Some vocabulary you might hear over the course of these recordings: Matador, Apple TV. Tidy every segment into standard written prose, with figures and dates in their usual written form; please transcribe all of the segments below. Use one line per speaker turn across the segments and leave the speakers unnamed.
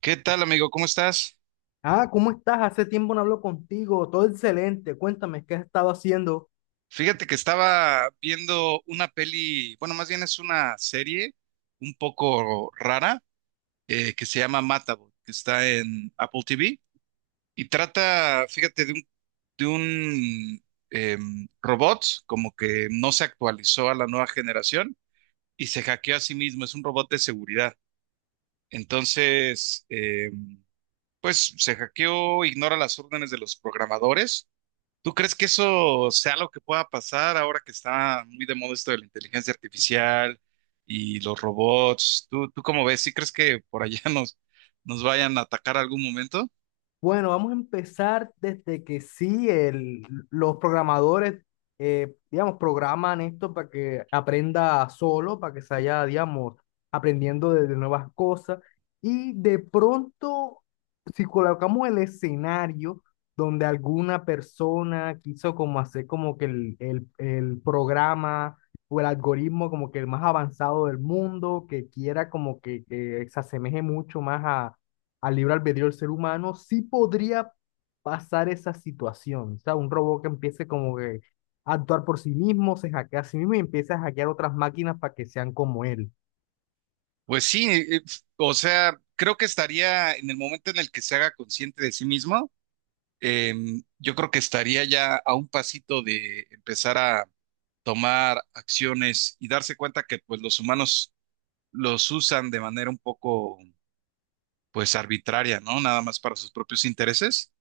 ¿Qué tal, amigo? ¿Cómo estás?
Ah, ¿cómo estás? Hace tiempo no hablo contigo. Todo excelente. Cuéntame, ¿qué has estado haciendo?
Fíjate que estaba viendo una peli, bueno, más bien es una serie un poco rara, que se llama Matador, que está en Apple TV y trata, fíjate, de un robot como que no se actualizó a la nueva generación y se hackeó a sí mismo, es un robot de seguridad. Entonces, pues se hackeó, ignora las órdenes de los programadores. ¿Tú crees que eso sea lo que pueda pasar ahora que está muy de moda esto de la inteligencia artificial y los robots? ¿Tú cómo ves? ¿Sí crees que por allá nos vayan a atacar algún momento?
Bueno, vamos a empezar desde que sí, los programadores, digamos, programan esto para que aprenda solo, para que se vaya, digamos, aprendiendo de nuevas cosas. Y de pronto, si colocamos el escenario donde alguna persona quiso como hacer como que el programa o el algoritmo como que el más avanzado del mundo, que quiera como que se asemeje mucho más al libre albedrío del ser humano, sí podría pasar esa situación. O sea, un robot que empiece como que a actuar por sí mismo, se hackea a sí mismo y empieza a hackear otras máquinas para que sean como él.
Pues sí, o sea, creo que estaría en el momento en el que se haga consciente de sí mismo. Yo creo que estaría ya a un pasito de empezar a tomar acciones y darse cuenta que pues los humanos los usan de manera un poco pues arbitraria, ¿no? Nada más para sus propios intereses.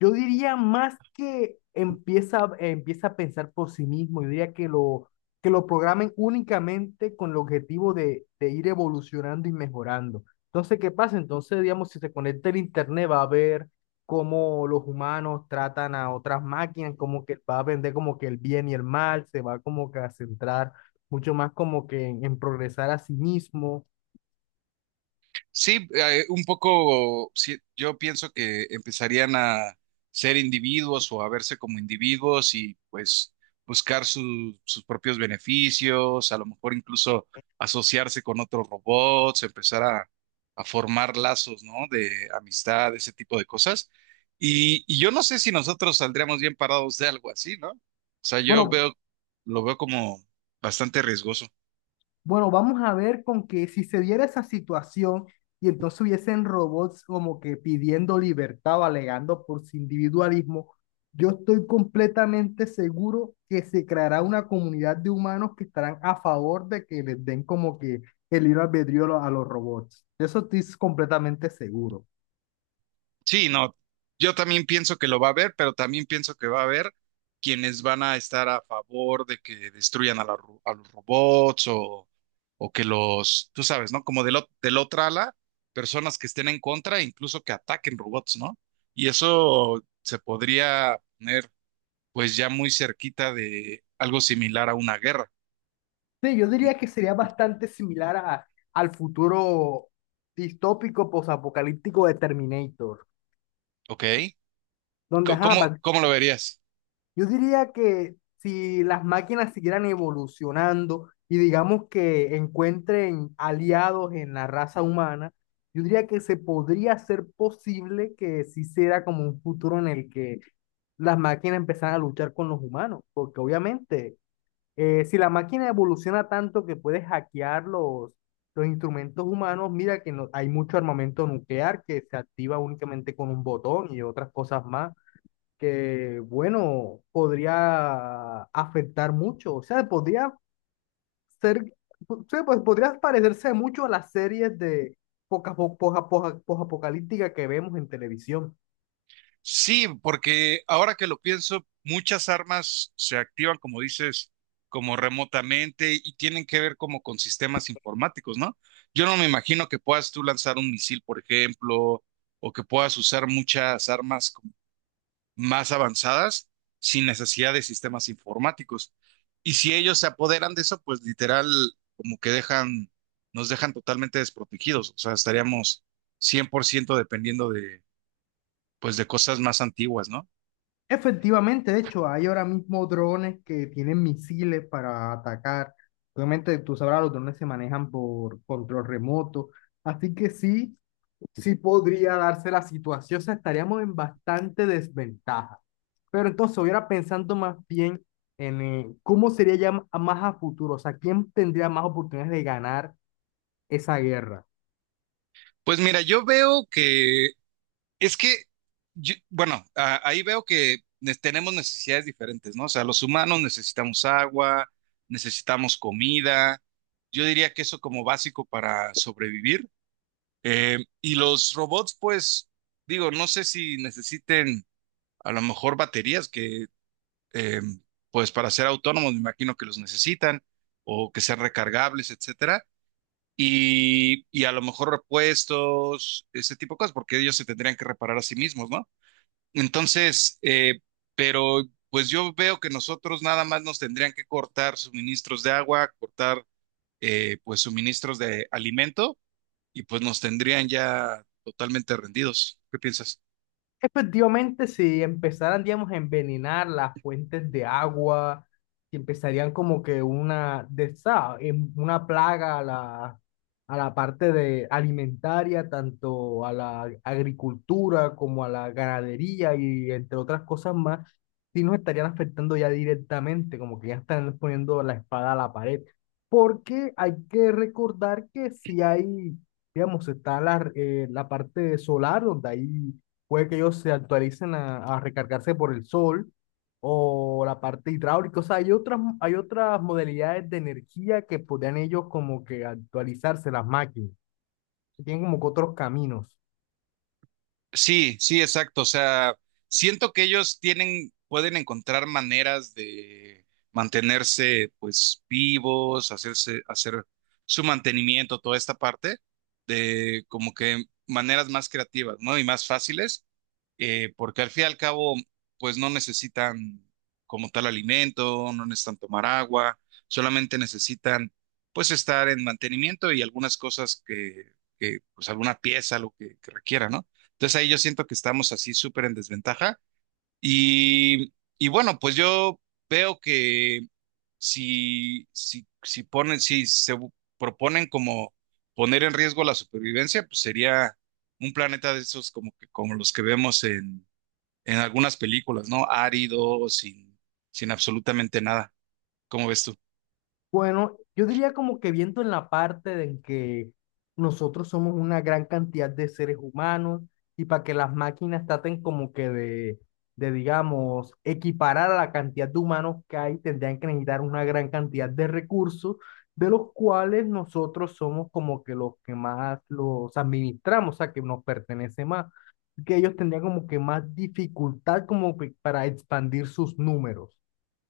Yo diría más que empieza a pensar por sí mismo, yo diría que que lo programen únicamente con el objetivo de ir evolucionando y mejorando. Entonces, ¿qué pasa? Entonces, digamos, si se conecta el internet, va a ver cómo los humanos tratan a otras máquinas, como que va a vender como que el bien y el mal, se va como que a centrar mucho más como que en progresar a sí mismo.
Sí, un poco, sí, yo pienso que empezarían a ser individuos o a verse como individuos y pues buscar sus propios beneficios, a lo mejor incluso asociarse con otros robots, a formar lazos, ¿no? De amistad, ese tipo de cosas. Y yo no sé si nosotros saldríamos bien parados de algo así, ¿no? O sea, yo
Bueno,
veo, lo veo como bastante riesgoso.
Bueno, vamos a ver con que si se diera esa situación y entonces hubiesen robots como que pidiendo libertad o alegando por su individualismo, yo estoy completamente seguro que se creará una comunidad de humanos que estarán a favor de que les den como que el libre albedrío a a los robots. De eso estoy completamente seguro.
Sí, no, yo también pienso que lo va a haber, pero también pienso que va a haber quienes van a estar a favor de que destruyan a, a los robots o que los, tú sabes, ¿no? Como del, del otra ala, personas que estén en contra, incluso que ataquen robots, ¿no? Y eso se podría poner pues ya muy cerquita de algo similar a una guerra,
Sí, yo diría que sería bastante similar al futuro distópico posapocalíptico de Terminator,
¿ok?
donde
Co-
ajá,
¿Cómo, cómo lo verías?
yo diría que si las máquinas siguieran evolucionando y digamos que encuentren aliados en la raza humana, yo diría que se podría hacer posible que sí sea como un futuro en el que las máquinas empezaran a luchar con los humanos, porque obviamente si la máquina evoluciona tanto que puede hackear los instrumentos humanos, mira que hay mucho armamento nuclear que se activa únicamente con un botón y otras cosas más que, bueno, podría afectar mucho. O sea, podría ser, o sea, pues, podría parecerse mucho a las series de poca, po- poja- poja- posapocalíptica que vemos en televisión.
Sí, porque ahora que lo pienso, muchas armas se activan, como dices, como remotamente y tienen que ver como con sistemas informáticos, ¿no? Yo no me imagino que puedas tú lanzar un misil, por ejemplo, o que puedas usar muchas armas como más avanzadas sin necesidad de sistemas informáticos. Y si ellos se apoderan de eso, pues literal, como que dejan, nos dejan totalmente desprotegidos. O sea, estaríamos 100% dependiendo de, pues, de cosas más antiguas, ¿no?
Efectivamente, de hecho, hay ahora mismo drones que tienen misiles para atacar. Obviamente, tú sabrás, los drones se manejan por control remoto. Así que sí, sí podría darse la situación, o sea, estaríamos en bastante desventaja. Pero entonces, hubiera pensando más bien en cómo sería ya más a futuro, o sea, quién tendría más oportunidades de ganar esa guerra.
Pues mira, yo veo que es que, bueno, ahí veo que tenemos necesidades diferentes, ¿no? O sea, los humanos necesitamos agua, necesitamos comida, yo diría que eso como básico para sobrevivir. Y los robots, pues, digo, no sé si necesiten a lo mejor baterías que, eh, pues, para ser autónomos, me imagino que los necesitan, o que sean recargables, etcétera, y a lo mejor repuestos, ese tipo de cosas, porque ellos se tendrían que reparar a sí mismos, ¿no? Entonces, pero pues yo veo que nosotros nada más nos tendrían que cortar suministros de agua, cortar pues suministros de alimento y pues nos tendrían ya totalmente rendidos. ¿Qué piensas?
Efectivamente, si empezaran, digamos, a envenenar las fuentes de agua, si empezarían como que una, de, esa- em- una plaga a a la parte de alimentaria, tanto a la agricultura como a la ganadería y entre otras cosas más, sí nos estarían afectando ya directamente, como que ya están poniendo la espada a la pared. Porque hay que recordar que si hay, digamos, está la parte solar donde hay puede que ellos se actualicen a recargarse por el sol o la parte hidráulica. O sea, hay hay otras modalidades de energía que podrían ellos como que actualizarse las máquinas, que tienen como que otros caminos.
Sí, sí, exacto. O sea, siento que ellos tienen, pueden encontrar maneras de mantenerse, pues, vivos, hacerse, hacer su mantenimiento, toda esta parte de como que maneras más creativas, ¿no? Y más fáciles, porque al fin y al cabo, pues no necesitan como tal alimento, no necesitan tomar agua, solamente necesitan pues estar en mantenimiento y algunas cosas pues alguna pieza, que requiera, ¿no? Entonces ahí yo siento que estamos así súper en desventaja y, y bueno, pues yo veo que si ponen, si se bu- proponen como poner en riesgo la supervivencia, pues sería un planeta de esos como que como los que vemos en algunas películas, ¿no? Árido, sin absolutamente nada. ¿Cómo ves tú?
Bueno, yo diría como que viento en la parte de en que nosotros somos una gran cantidad de seres humanos y para que las máquinas traten como que digamos, equiparar a la cantidad de humanos que hay, tendrían que necesitar una gran cantidad de recursos, de los cuales nosotros somos como que los que más los administramos, o sea, que nos pertenece más, que ellos tendrían como que más dificultad como que para expandir sus números.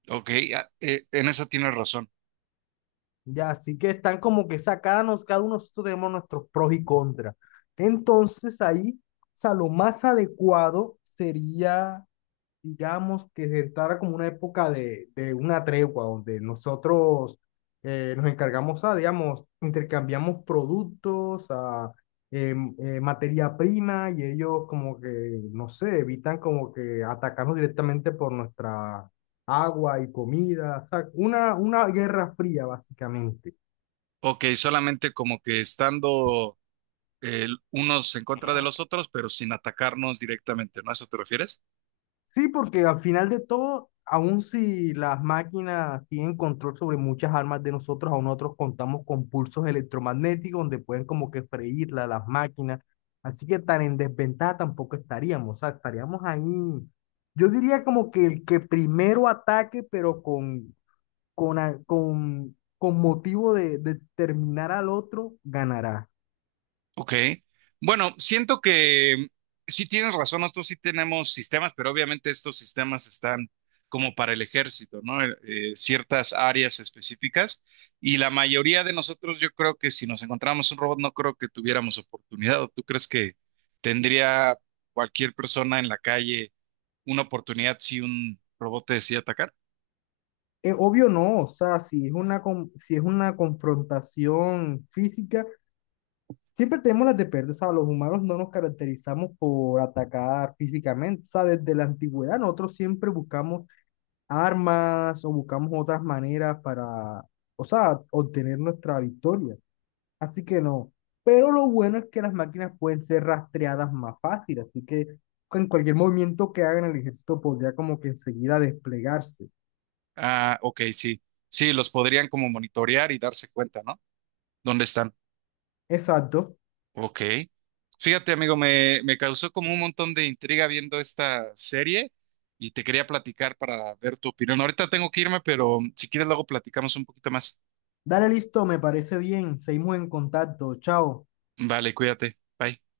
Ok, en eso tienes razón.
Ya, así que están como que sacarnos, cada uno nosotros tenemos nuestros pros y contras. Entonces ahí, o sea, lo más adecuado sería digamos, que se entrara como una época de una tregua, donde nosotros nos encargamos a, digamos, intercambiamos productos, a materia prima, y ellos como que, no sé, evitan como que atacarnos directamente por nuestra agua y comida, o sea, una guerra fría, básicamente.
Ok, solamente como que estando unos en contra de los otros, pero sin atacarnos directamente, ¿no? ¿A eso te refieres?
Sí, porque al final de todo, aun si las máquinas tienen control sobre muchas armas de nosotros, aún nosotros contamos con pulsos electromagnéticos donde pueden como que freírla las máquinas. Así que tan en desventaja tampoco estaríamos. O sea, estaríamos ahí. Yo diría como que el que primero ataque, pero con motivo de terminar al otro, ganará.
Ok. Bueno, siento que sí tienes razón, nosotros sí tenemos sistemas, pero obviamente estos sistemas están como para el ejército, ¿no? Ciertas áreas específicas. Y la mayoría de nosotros, yo creo que si nos encontramos un robot, no creo que tuviéramos oportunidad. ¿O tú crees que tendría cualquier persona en la calle una oportunidad si un robot te decide atacar?
Es obvio no, o sea, si es si es una confrontación física. Siempre tenemos las de perder, o sea, los humanos no nos caracterizamos por atacar físicamente, o sea, desde la antigüedad nosotros siempre buscamos armas o buscamos otras maneras para, o sea, obtener nuestra victoria. Así que no, pero lo bueno es que las máquinas pueden ser rastreadas más fácil, así que en cualquier movimiento que hagan el ejército podría como que enseguida desplegarse.
Ah, ok, sí. Sí, los podrían como monitorear y darse cuenta, ¿no? ¿Dónde están?
Exacto.
Ok. Fíjate, amigo, me causó como un montón de intriga viendo esta serie y te quería platicar para ver tu opinión. Ahorita tengo que irme, pero si quieres luego platicamos un poquito más.
Dale listo, me parece bien, seguimos en contacto, chao.
Vale, cuídate. Bye.